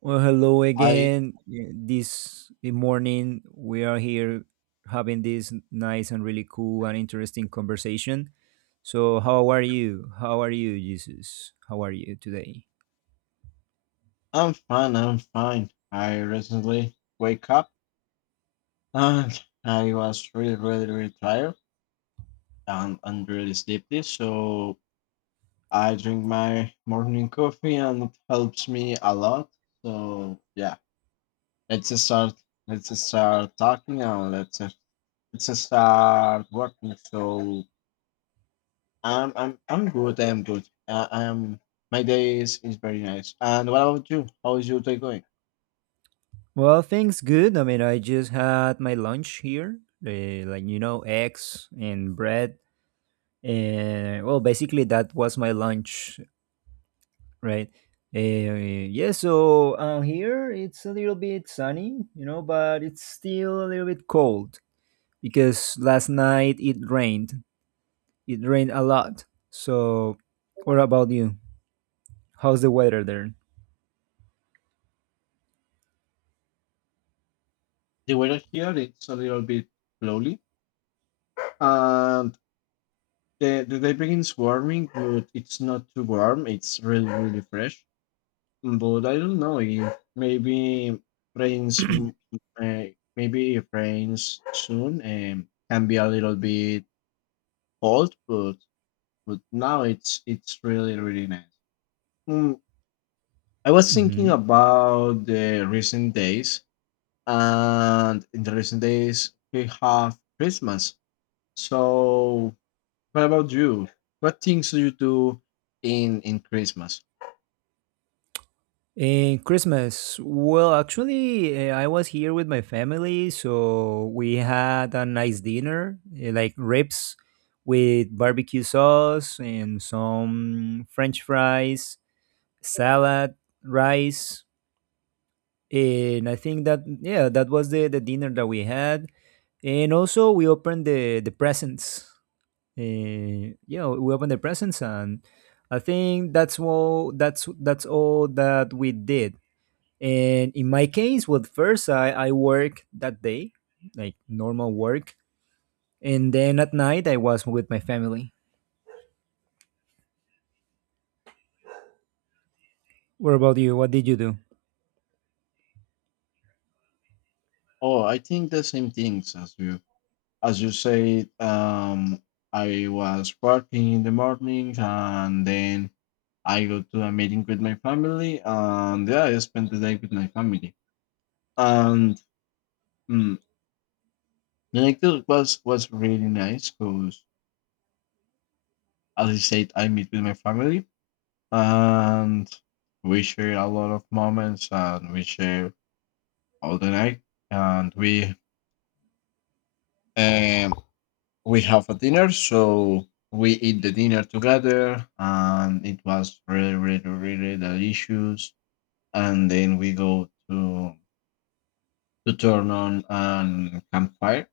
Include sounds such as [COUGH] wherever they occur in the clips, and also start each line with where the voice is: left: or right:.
right: Well, hello
left: I
right: again. Yeah, this morning we are here having this nice and really cool and interesting conversation. So, how are you? How are you, Jesus? How are you today?
left: I'm fine. I'm fine. I recently wake up and I was really tired and really sleepy. So I drink my morning coffee and it helps me a lot. So yeah, let's just start. Let's just start talking and let's just start working. So I'm good. I'm good. I'm My day is very nice. And what about you? How is your day going?
right: Well, things good. I mean, I just had my lunch here, like eggs and bread. Well, basically, that was my lunch, right? Uh, yeah, so here it's a little bit sunny, but it's still a little bit cold because last night it rained. It rained a lot. So, what about you? How's the weather there?
left: The weather here it's a little bit slowly. Um, the debris is warming, but it's not too warm. It's really really fresh. But I don't know if maybe rains. m- Uh, maybe if rains soon, can be a little bit cold, but now it's really really nice. Mm, I was thinking
right: Mm-hmm.
left: about the recent days, and in the recent days we have Christmas. So what about you? What things do you do in Christmas?
right: In Christmas, well, actually, I was here with my family, so we had a nice dinner, like ribs with barbecue sauce and some French fries, salad, rice, and I think that yeah, that was the dinner that we had, and also we opened the presents. Yeah, we opened the presents, and I think that's all. That's all that we did. And in my case, with first I work that day, like normal work, and then at night I was with my family. What about you? What did you do?
left: Oh, I think the same things as you. As you said, I was working in the morning and then I go to a meeting with my family and yeah, I spent the day with my family. And mm, the next was really nice because as I said, I meet with my family and we share a lot of moments and we share all the night and Um, we have a dinner, so we eat the dinner together, and it was really, really, really delicious. And then we go to turn on an campfire,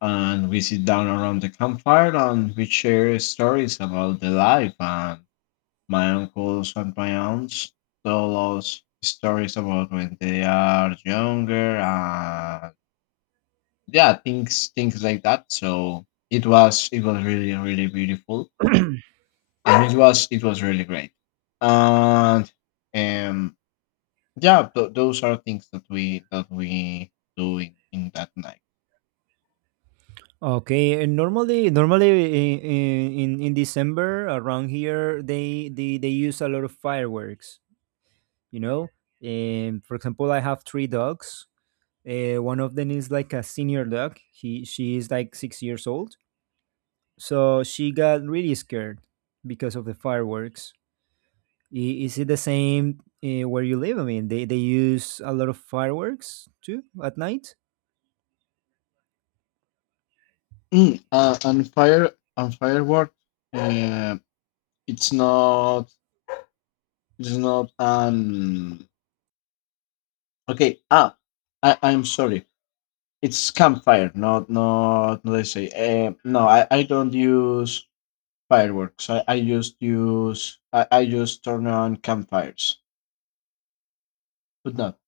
left: and we sit down around the campfire, and we share stories about the life. And my uncles and my aunts tell us stories about when they are younger, and yeah, things like that. So it was really really beautiful, and it was really great. And um yeah, those are things that we do in that night.
right: Okay, and normally in December around here, they use a lot of fireworks. You know, and for example, I have three dogs. One of them is like a senior dog. He she is like 6 years old, so she got really scared because of the fireworks. Is it the same where you live? I mean, they use a lot of fireworks too at night?
left: Mm, uh, and fire and firework uh, it's not it's not an okay, I I'm sorry, it's campfire, not not not I say No, I don't use fireworks. I just turn on campfires, but not.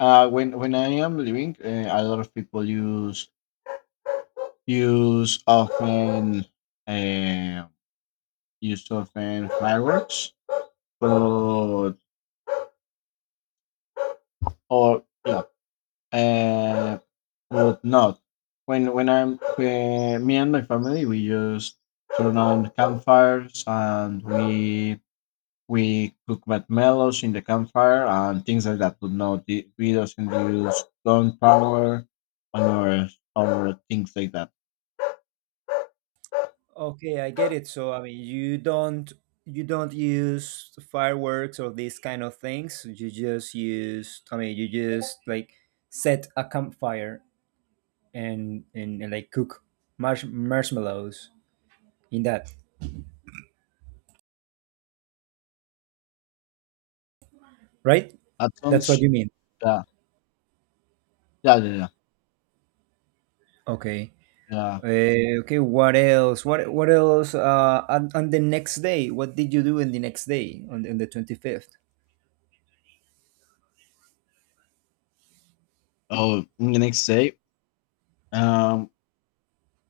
left: When I am living, a lot of people use often uh, use often fireworks, but or yeah, uh, but not when when I'm when me and my family we just turn on campfires, and we cook marshmallows in the campfire and things like that. But no, the, we doesn't use gunpowder or or things like that.
right: Okay, I get it. So I mean, you don't use fireworks or these kind of things. You just use, I mean, you just like set a campfire and and like cook marshmallows in that, right?
left: That
right: That's what
left: sounds
right: you mean.
left: yeah yeah,
right: Okay.
left: yeah.
right: Okay, what else? What else? On the next day, what did you do on the next day, on the 25th?
left: Oh, the next day, um,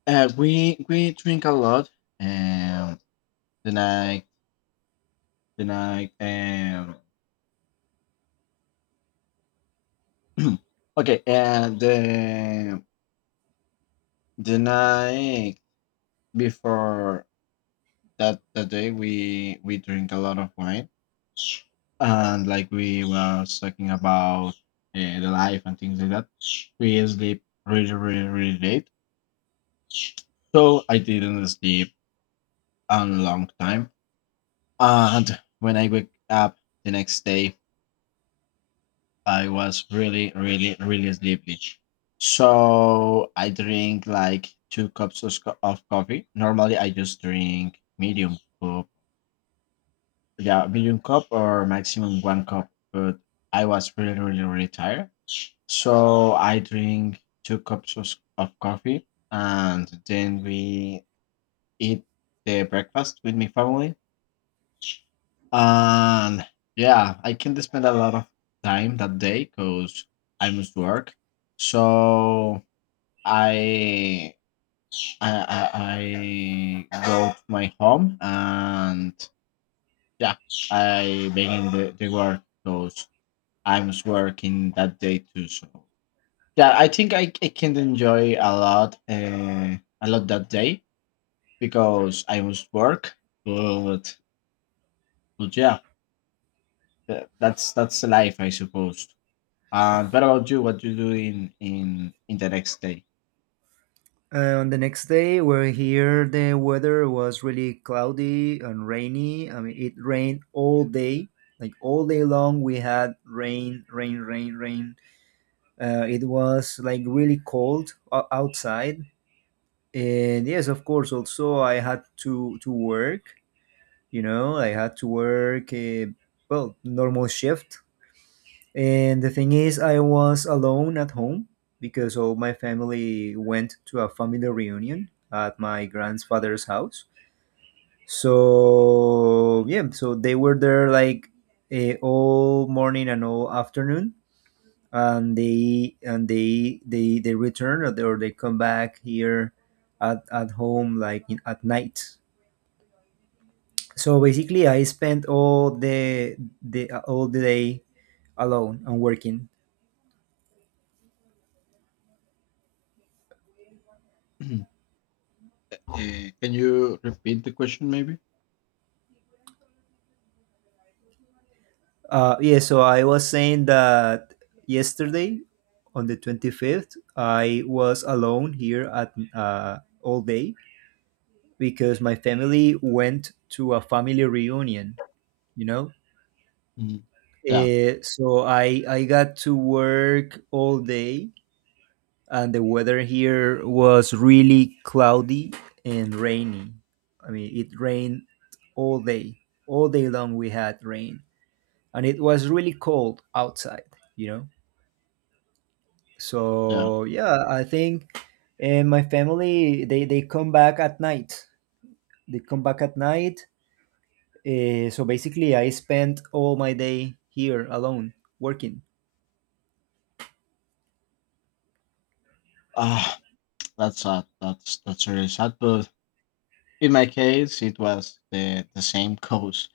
left: we drink a lot, and the night the night. [CLEARS THROAT] okay, and the night before that day we drink a lot of wine, and like we was talking about the life and things like that. We sleep really really really late, so I didn't sleep a long time, and when I wake up the next day I was really really really sleepy. So I drink like two cups of, of coffee. Normally I just drink medium cup. Yeah, medium cup or maximum one cup. But I was really, really, really tired. So I drink two cups of coffee, and then we eat the breakfast with my family. And yeah, I can spend a lot of time that day because I must work. So I I go to my home, and yeah, I begin the work. Goes I was working that day too. So yeah, I think I can enjoy a lot that day because I was work. But but yeah, that's the life, I suppose. And what about you? What you do in in the next day?
right: On the next day, we're here. The weather was really cloudy and rainy. I mean, it rained all day, like all day long. We had rain, rain, rain, rain. It was like really cold outside, and yes, of course. Also, I had to work. I had to work. Well, normal shift. And the thing is, I was alone at home because all my family went to a family reunion at my grandfather's house. So, yeah, so they were there like all morning and all afternoon. And they return, or they come back here at home, like in, at night. So basically, I spent all the day alone and working.
left: [CLEARS THROAT] Eh, can you repeat the question, maybe?
right: Yeah, so I was saying that yesterday on the 25th, I was alone here at all day because my family went to a family reunion, you know?
left: Mm, Yeah,
right: So I got to work all day, and the weather here was really cloudy and rainy. I mean, it rained all day. All day long, we had rain, and it was really cold outside, you know?
left: yeah.
right: So yeah, I think. And my family, they come back at night. They come back at night. So basically, I spent all my day here alone working.
left: Ah, that's sad. That's really sad. But in my case, it was the same cause.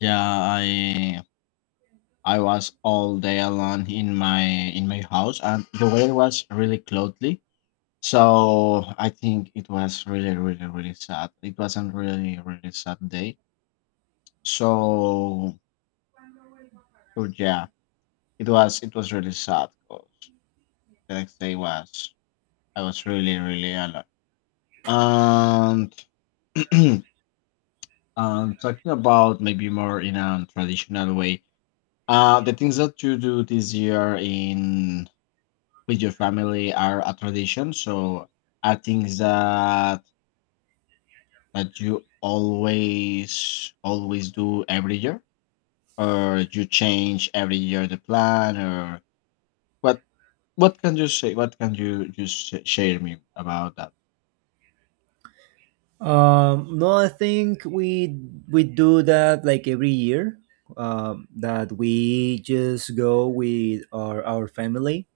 left: Yeah, I was all day alone in my house, and the weather was really cloudy. So I think it was really, really, really sad. It wasn't really, really sad day. So, so yeah, it was really sad because the next day was I was really, really alone. And [CLEARS THROAT] talking about maybe more in a traditional way, the things that you do this year in with your family are a tradition. So are things that that you always always do every year, or you change every year the plan, or what? What can you say? What can you just share me about that?
right: No, I think we do that like every year. That we just go with our family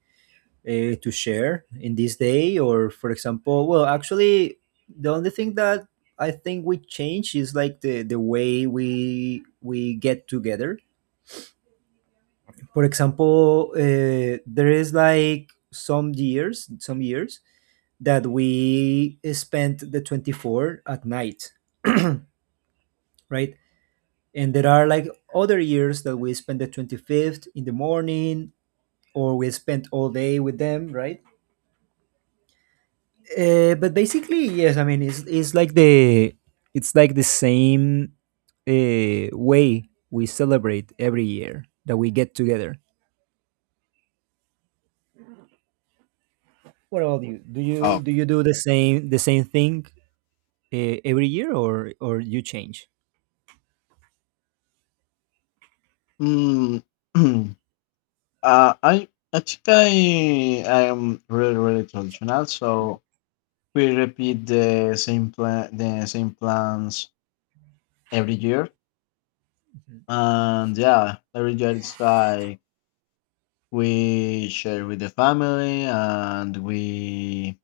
right: to share in this day. Or for example, well, actually, the only thing that I think we change is like the way we get together. For example, there is like some years that we spent the 24th at night. [CLEARS THROAT] Right. And there are like other years that we spend the 25th in the morning, or we spent all day with them, right? But basically, yes. I mean, it's like the same way we celebrate every year that we get together. What about you? Do you
left: Oh,
right: do you do the same thing every year, or you change?
left: mm, [CLEARS THROAT] I think I am really really traditional. So we repeat the same plan, the same plans every year, and yeah, every year it's like we share with the family, and we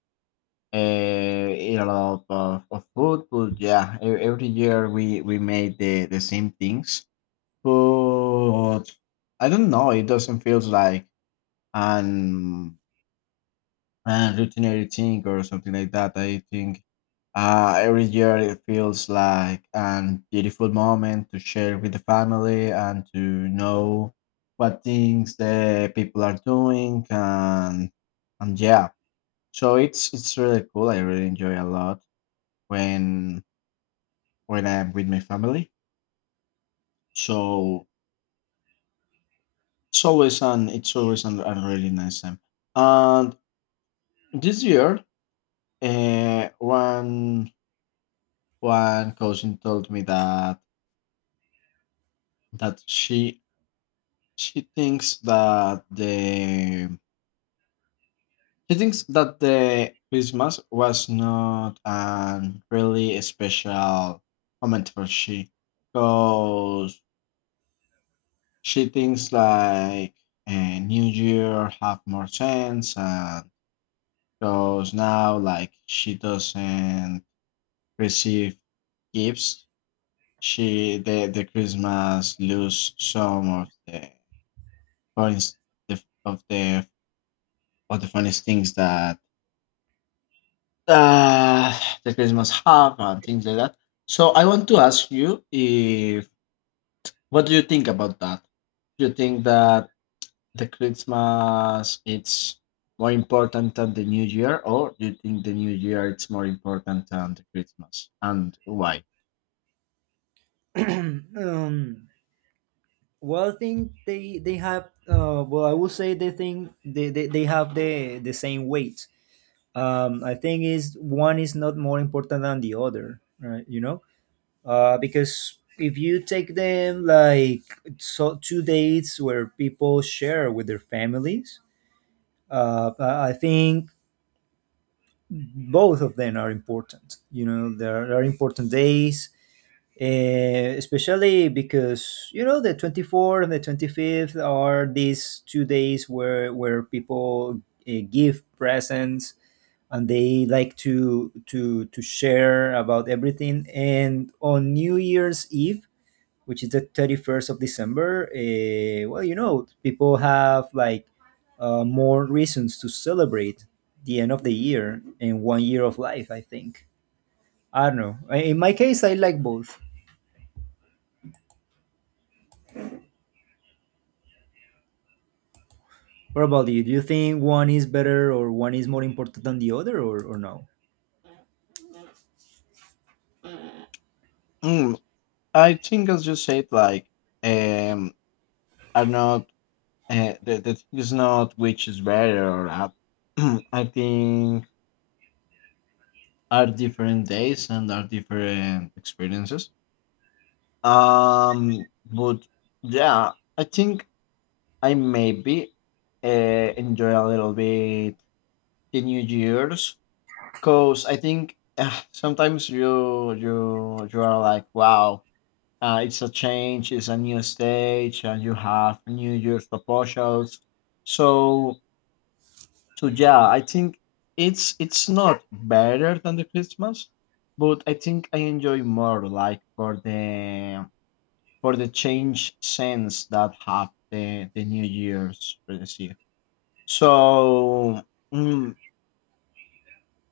left: eat a lot of food. But yeah, every year we made the same things. But I don't know. It doesn't feel like an and routine editing or something like that. I think every year it feels like a beautiful moment to share with the family and to know what things the people are doing and yeah. So it's really cool. I really enjoy a lot when when I'm with my family. So it's always an it's always a really nice time. And this year, uh, one one cousin told me that that she she thinks that the she thinks that the Christmas was not an really special moment for she, because she thinks like a New Year have more sense, and because now like she doesn't receive gifts, she the Christmas lose some of the funniest the- of the of the funniest things that the Christmas have and things like that. So I want to ask you if what do you think about that? Do you think that the Christmas it's more important than the New Year, or do you think the New Year it's more important than the Christmas, and why?
right: [CLEARS THROAT] um, well, I think they have. Well, I would say they think they have the same weight. I think is one is not more important than the other, right? Because if you take them like so two dates where people share with their families, I think both of them are important. There are important days. Especially because you know the 24th and the 25th are these 2 days where people give presents. And they like to share about everything. And on New Year's Eve, which is the 31st of December, well, people have like more reasons to celebrate the end of the year and one year of life, I think. I don't know. In my case, I like both. What about you? Do you think one is better, or one is more important than the other, or no?
left: Mm, I think as you said, like um, are not the the thing is not which is better or not. [CLEARS THROAT] I think are different days and are different experiences. But yeah, I think I maybe enjoy a little bit the New Year's because I think sometimes you are like, wow, it's a change, it's a new stage, and you have New Year's proposals. So so yeah, I think it's not better than the Christmas, but I think I enjoy more like for the change sense that have the New Year's for this year. So mm,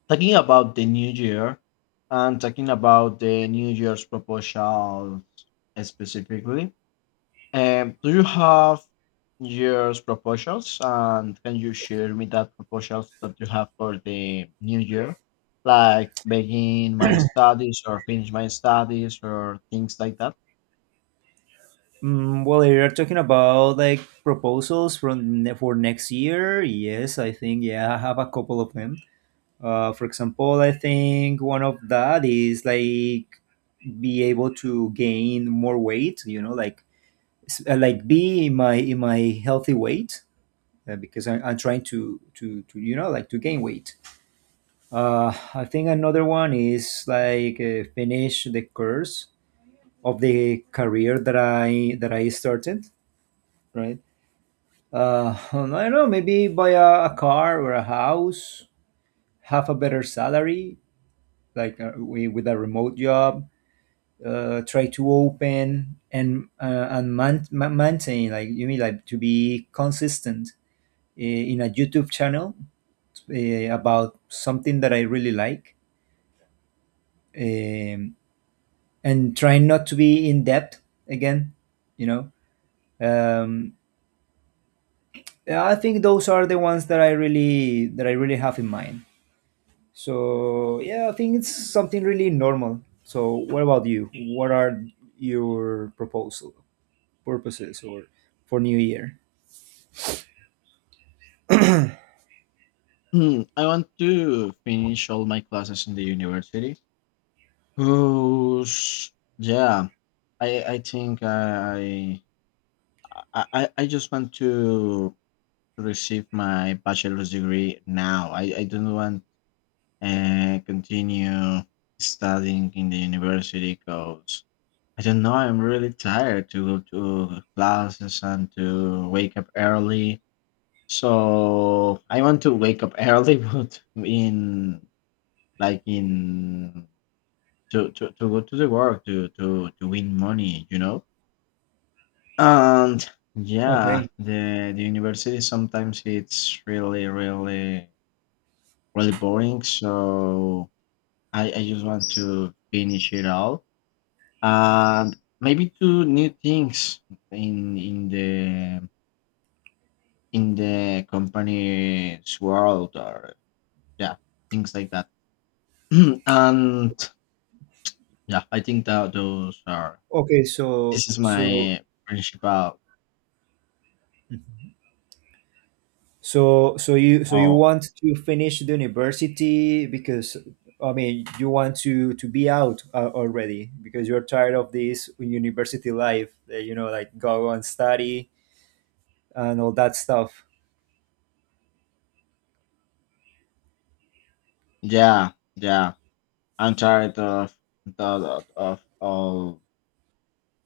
left: talking about the New Year and talking about the New Year's proposal specifically, do you have your proposals, and can you share me that proposals that you have for the new year, like begin my studies or finish my studies or things like that?
right: Well, if you're talking about like proposals from for next year, yes, I think yeah, I have a couple of them. For example, I think one of that is like be able to gain more weight. You know, like like be in my healthy weight because I'm trying to like to gain weight. I think another one is like finish the course of the career that I started. Right. I don't know. Maybe buy a car or a house. Have a better salary, like with a remote job. Try to open and and maintain, like you mean, like to be consistent in a YouTube channel about something that I really like. um, and trying not to be in depth again, you know um, yeah, I think those are the ones that I really have in mind. So yeah, I think it's something really normal. So what about you? What are your proposal purposes or for new year?
left: I want to finish all my classes in the university. Cause yeah, I think I just want to receive my bachelor's degree now. I don't want and continue studying in the university because I don't know, I'm really tired to go to classes and to wake up early. So I want to wake up early, [LAUGHS] but in like in to go to the work to win money, you know? And yeah,
right: Okay.
left: the university sometimes it's really, really, really boring. So I just want to finish it all, and maybe two new things in the company's world or yeah, things like that. [CLEARS THROAT] And yeah, I think that those are
right: Okay, so
left: this is
right: so
left: my principal.
right: so so you so you
left: oh
right: want to finish the university because, I mean, you want to be out already because you're tired of this university life, like go and study and all that stuff.
left: yeah, yeah. I'm tired of all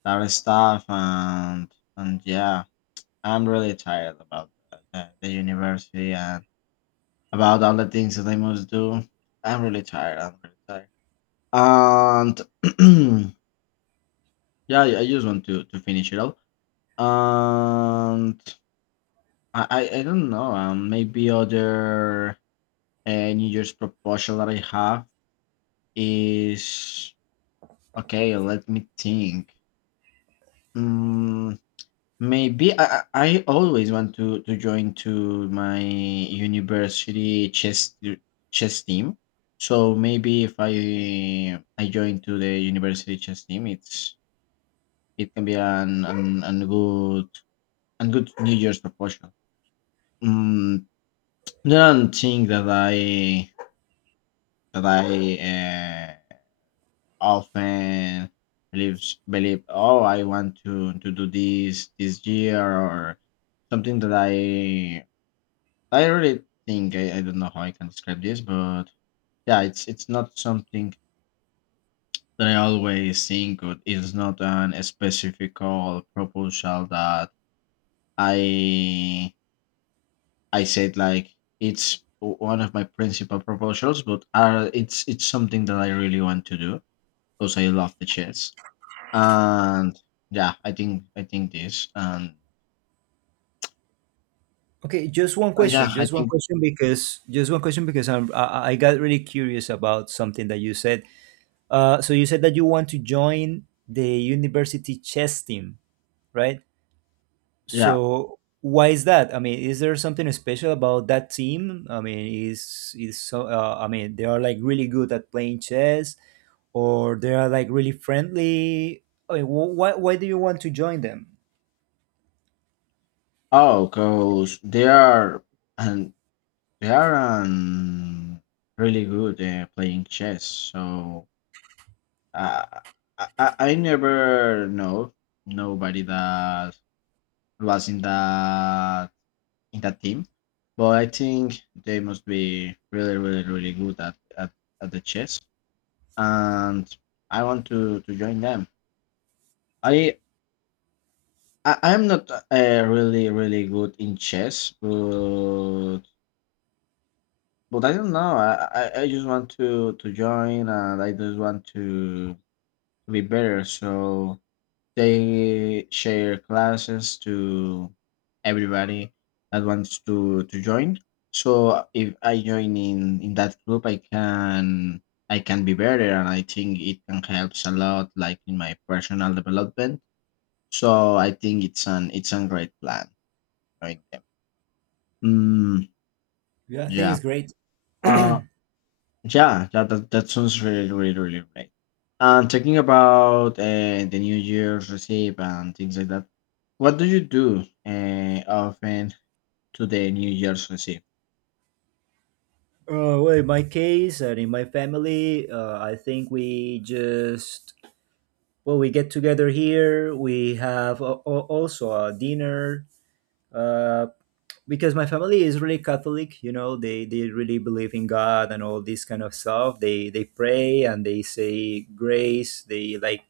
left: that stuff and yeah, I'm really tired about the university and about all the things that I must do. I'm really tired. I'm really tired. And [CLEARS THROAT] yeah, I just want to finish it all. And I don't know. Maybe other New Year's proposal that I have is okay. Let me think. Mm, Maybe I always want to join to my university chess team. So maybe if I join to the university chess team, it's it can be an an good and good New Year's proposal. Mm, don't think that I that I uh, often believe oh I want to do this this year or something that I really think I don't know how I can describe this, but yeah, it's not something that I always think of. It's not an a specific or proposal that I I said like it's one of my principal proposals, but it's it's something that I really want to do because I love the chess. And yeah, I think this
right: Okay,
left: and yeah, I think
right: just one question because I got really curious about something that you said. So you said that you want to join the university chess team, right?
left: yeah.
right: So why is that? I mean, is there something special about that team? I mean, is so? I mean, they are like really good at playing chess, or they are like really friendly. I mean, why do you want to join them?
left: Oh, cause they are and they Yaran really good playing chess. So uh, I never know nobody that was in that team, but I think they must be really, really, really good at, at the chess, and I want to join them. I. I'm not really, really good in chess, but I don't know. I just want to join, and I just want to be better. So they share classes to everybody that wants to join. So if I join in that group, I can be better, and I think it can helps a lot, like in my personal development. So I think it's a great plan. Join them. Mm,
right: Yeah, I think it's
left: yeah.
right: great. [CLEARS THROAT]
left: Uh, Yeah, that sounds really, really, really great. And talking about the New Year's receipt and things like that, what do you do often to the New Year's receipt?
right: Well, in my case and in my family, I think we get together here. We have also a dinner, uh, because my family is really Catholic. They really believe in God and all this kind of stuff. They pray and they say grace. they like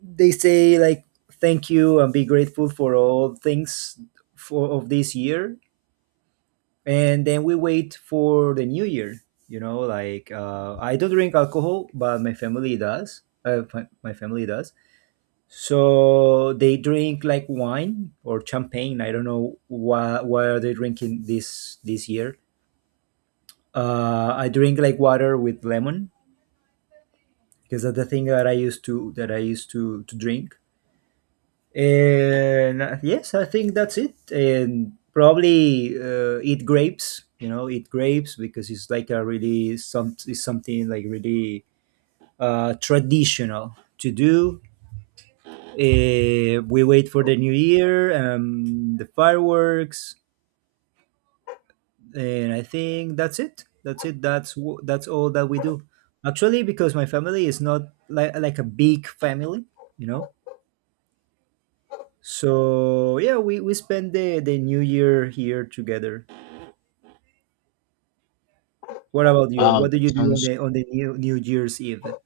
right: they say like, "Thank you," and be grateful for all things for of this year. And then we wait for the New Year. I don't drink alcohol, but my family does. My family does. So they drink like wine or champagne. I don't know why are they drinking this year. I drink like water with lemon because that's the thing that I used to drink. And yes, I think that's it. And probably eat grapes. You know, eat grapes because it's like a really some it's something like really traditional to do. We wait for the new year, the fireworks. And I think that's it. That's it. That's that's all that we do. Actually, because my family is not like a big family, you know. So yeah, we spend the New Year here together. What about you?
left: Well, wow,
right: What do you do on the New Year's Eve?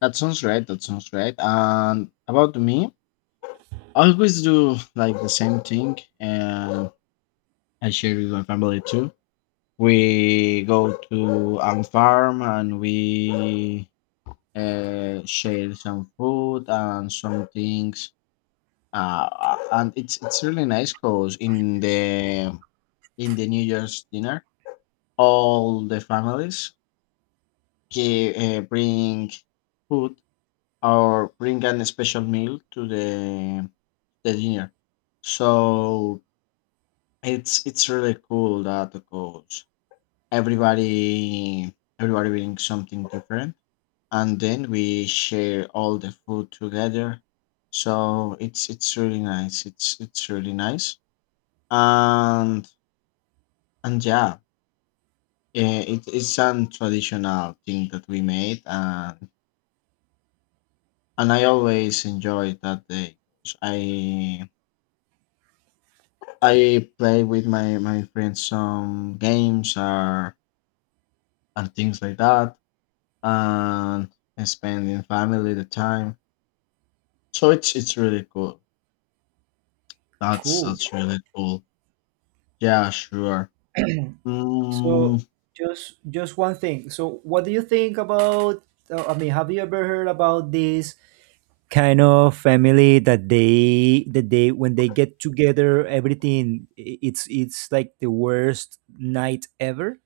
left: that sounds right. That sounds right. And about me, I always do like the same thing, and I share with my family too. We go to a farm and we share some food and some things. And it's really nice because in the New Year's dinner, all the families give, bring food or bring an special meal to the dinner. So it's really cool that because everybody brings something different, and then we share all the food together. So it's really nice. It's really nice. And and yeah, it's some traditional thing that we made, and I always enjoy that day. 'Cause I play with my my friends some games or and things like that, and spending family the time. So it's really cool.
right: Cool.
left: That's really cool. Yeah, sure.
right: So
left: Mm,
right: just one thing. So what do you think about? I mean, have you ever heard about this kind of family that they when they get together, everything it's like the worst night ever.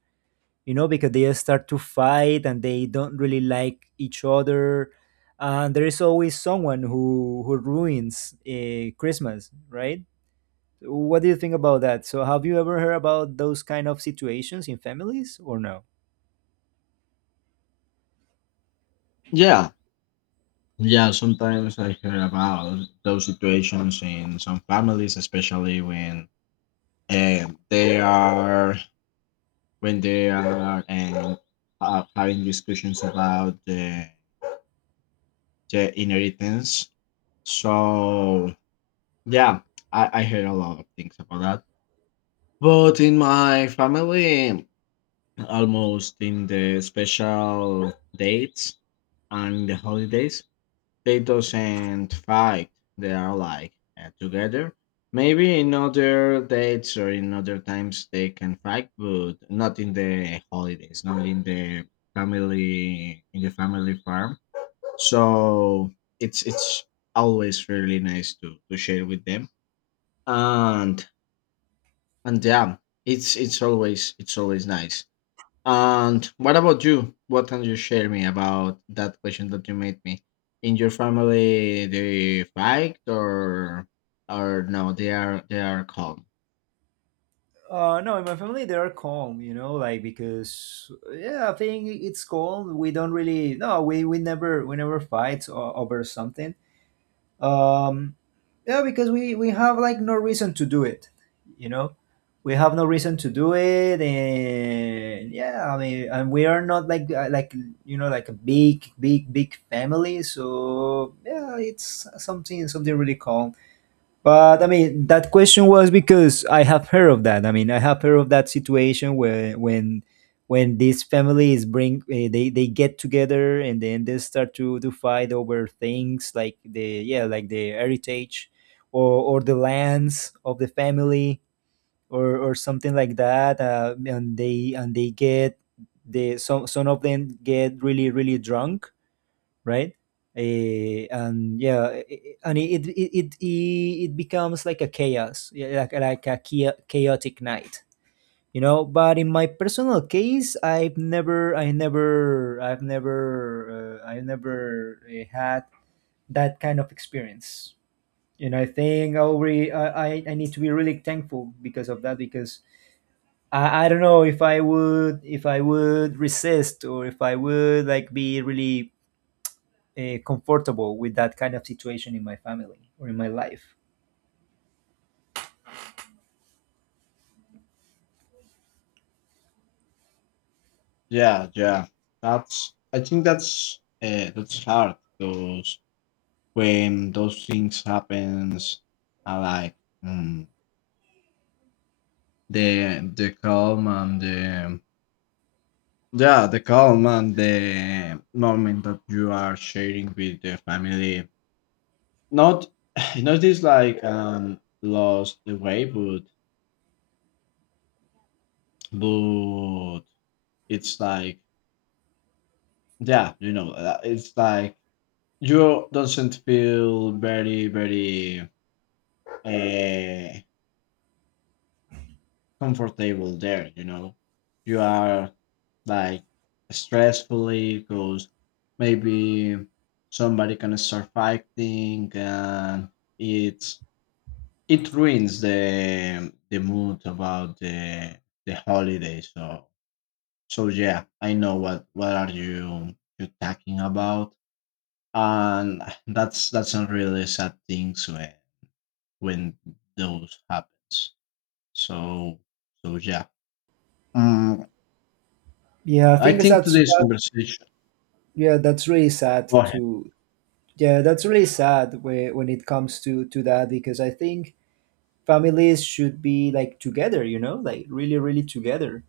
right: Because they start to fight and they don't really like each other, and there is always someone who ruins Christmas, right? What do you think about that? So have you ever heard about those kind of situations in families, or no?
left: yeah. Yeah, Sometimes I hear about those situations in some families, especially when they are when they are having discussions about the inheritance. So yeah, I hear a lot of things about that. But in my family, almost in the special dates and the holidays, they doesn't fight. They are like together. Maybe in other dates or in other times they can fight, but not in the holidays, not in the family in the family farm. So it's always really nice to share with them and and yeah, it's always nice. And what about you? What can you share me about that question that you made me? In your family, they fight or no? They are calm.
right: No, in my family they are calm, like because yeah, I think it's calm. We don't really, no, we never fight over something. Um, yeah, because we have like no reason to do it, you know. We have no reason to do it, and yeah, I mean, and we are not like like like a big big big family. So yeah, it's something really calm. But I mean, that question was because I have heard of that. I mean, I have heard of that situation where when these families bring, they get together, and then they start to fight over things like the yeah like the heritage, or the lands of the family, or something like that. And they get the some of them get really really drunk, right? And yeah, and it becomes like a chaos, yeah, like a chaotic night. But in my personal case, I've never, I never, I've never, I've never had that kind of experience. You know, I think I'll re- I need to be really thankful because of that, because I don't know if I would resist, or if I would like be really comfortable with that kind of situation in my family or in my life.
left: Yeah, yeah. That's I think that's hard because when those things happens, I like mm, the calm and the yeah the calm and the moment that you are sharing with the family. Not [SIGHS] not this like lost the way, but it's like yeah, you know, it's like you doesn't feel very, very uh, comfortable there. You know, you are like stressfully because maybe somebody can start fighting, and it's it ruins the mood about the holiday. So so yeah, I know what are you you talking about, and [SIGHS] that's a really sad things when those happens. So so yeah, um,
right: Yeah, I
left: I
right: think that's,
left: think today's conversation.
right: that's really sad
left: Go ahead.
right: when it comes to that because I think families should be like together, like really really together,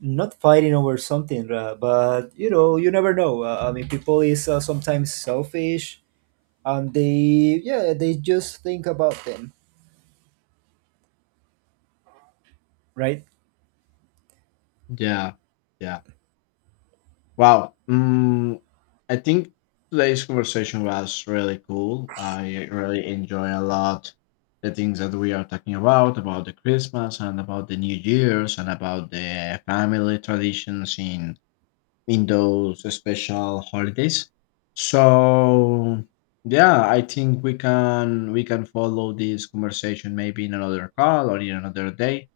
right: not fighting over something, but you never know. I mean, people is sometimes selfish, and they just think about them, right?
left: Yeah, yeah. Wow. Mm, I think today's conversation was really cool. I really enjoy a lot the things that we are talking about the Christmas and about the New Year's and about the family traditions in those special holidays. So yeah, I think we can follow this conversation maybe in another call or in another day.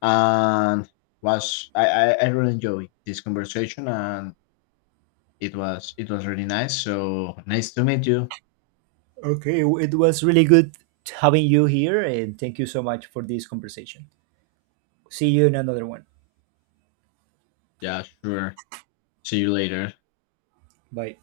left: And was I really enjoy this conversation, and it was really nice. So nice to meet you.
right: Okay, it was really good having you here, and thank you so much for this conversation. See you in another one.
left: Yeah, sure. See you later.
right: Bye.